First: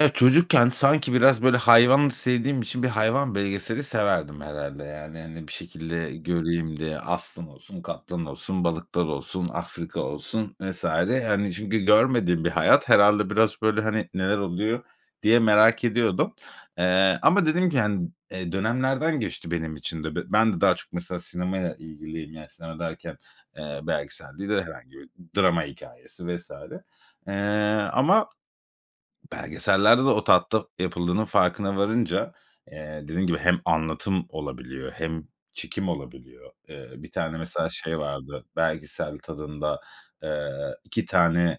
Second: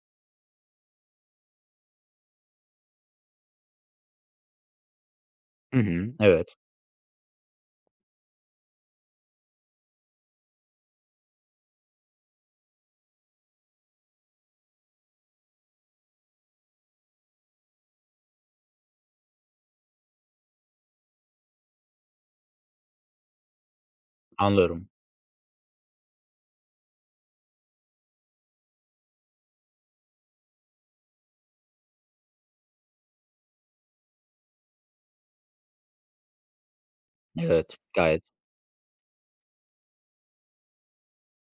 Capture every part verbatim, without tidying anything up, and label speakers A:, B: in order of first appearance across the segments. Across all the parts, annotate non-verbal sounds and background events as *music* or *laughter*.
A: Ya çocukken, sanki biraz böyle hayvan sevdiğim için, bir hayvan belgeseli severdim herhâlde, yani. Hani bir
B: Hı hı,
A: şekilde
B: evet.
A: göreyim diye. Aslan olsun, kaplan olsun, balıklar olsun, Afrika olsun vs. hani çünkü görmediğim bir hayat. Herhâlde biraz böyle, hani, neler oluyor diye merak ediyordum, eee, ama dediğim gibi, hani, dönemlerden geçti benim için de. Ben de daha çok, mesela, sinemaya ilgiliyim. Yani sinema derken, eee, belgesel değil de
B: Anlıyorum.
A: herhangi bir drama hikâyesi vs. eee, ama belgesellerde de o tatta yapıldığının farkına varınca, eee, dediğim gibi hem anlatım olabiliyor hem çekim olabiliyor. Eee, bir tane, mesela,
B: Evet,
A: şey
B: gayet.
A: vardı belgesel tadında, eee, iki tane,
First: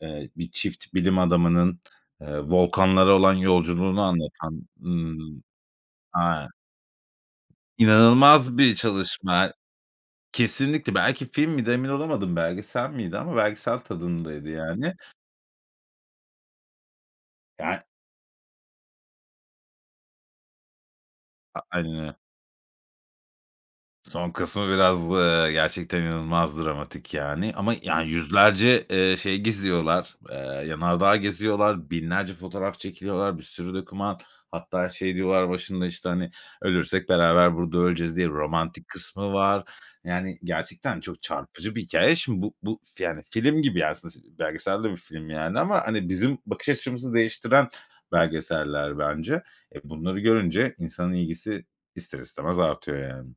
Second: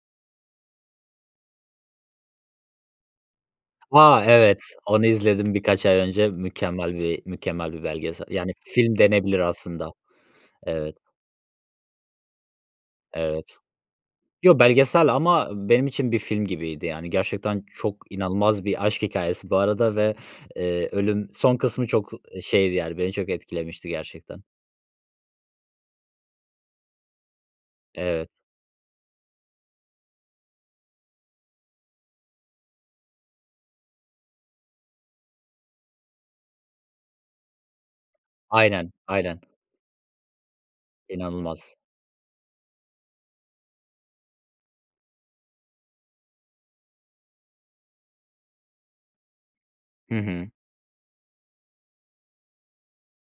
A: eee, bir çift bilim adamının, eee, volkanlara olan yolculuğunu
B: Vay, evet.
A: anlatan,
B: Onu
A: ımm,
B: izledim birkaç ay önce.
A: aaa
B: Mükemmel bir mükemmel bir belgesel. Yani
A: inanılmaz bir
B: film denebilir
A: çalışma.
B: aslında. Evet.
A: Kesinlikle! Belki film miydi? Emin olamadım. Belgesel miydi? Ama
B: Evet.
A: belgesel tadındaydı
B: Yo,
A: yani.
B: belgesel ama benim için bir film gibiydi, yani. Gerçekten
A: *unintelligible*
B: çok inanılmaz bir aşk hikâyesi bu arada ve, eee, ölüm son
A: A
B: kısmı
A: aynen
B: çok,
A: öyle.
B: ı şeydi, yani beni çok etkilemişti
A: Son
B: gerçekten.
A: kısmı biraz, ııı, gerçekten inanılmaz dramatik yani. Ama ya
B: Evet.
A: yüzlerce, eee, şey geziyorlar. Eee, yanardağ geziyorlar. Binlerce fotoğraf çekiliyorlar. Bir sürü doküman. Hatta şey diyorlar başında, işte, hani "Ölürsek beraber burada öleceğiz." diye romantik
B: Aynen,
A: kısmı
B: aynen.
A: var. Yani gerçekten çok çarpıcı
B: İnanılmaz.
A: bir hikâye. Şimdi bu bu fi yani film gibi ya, ası aslı belgesel de bir film yani ama hani bizim bakış açımızı değiştiren belgeseller bence. Eee,
B: Hı
A: bunları
B: hı.
A: görünce insanın ilgisi ister istemez artıyor yani.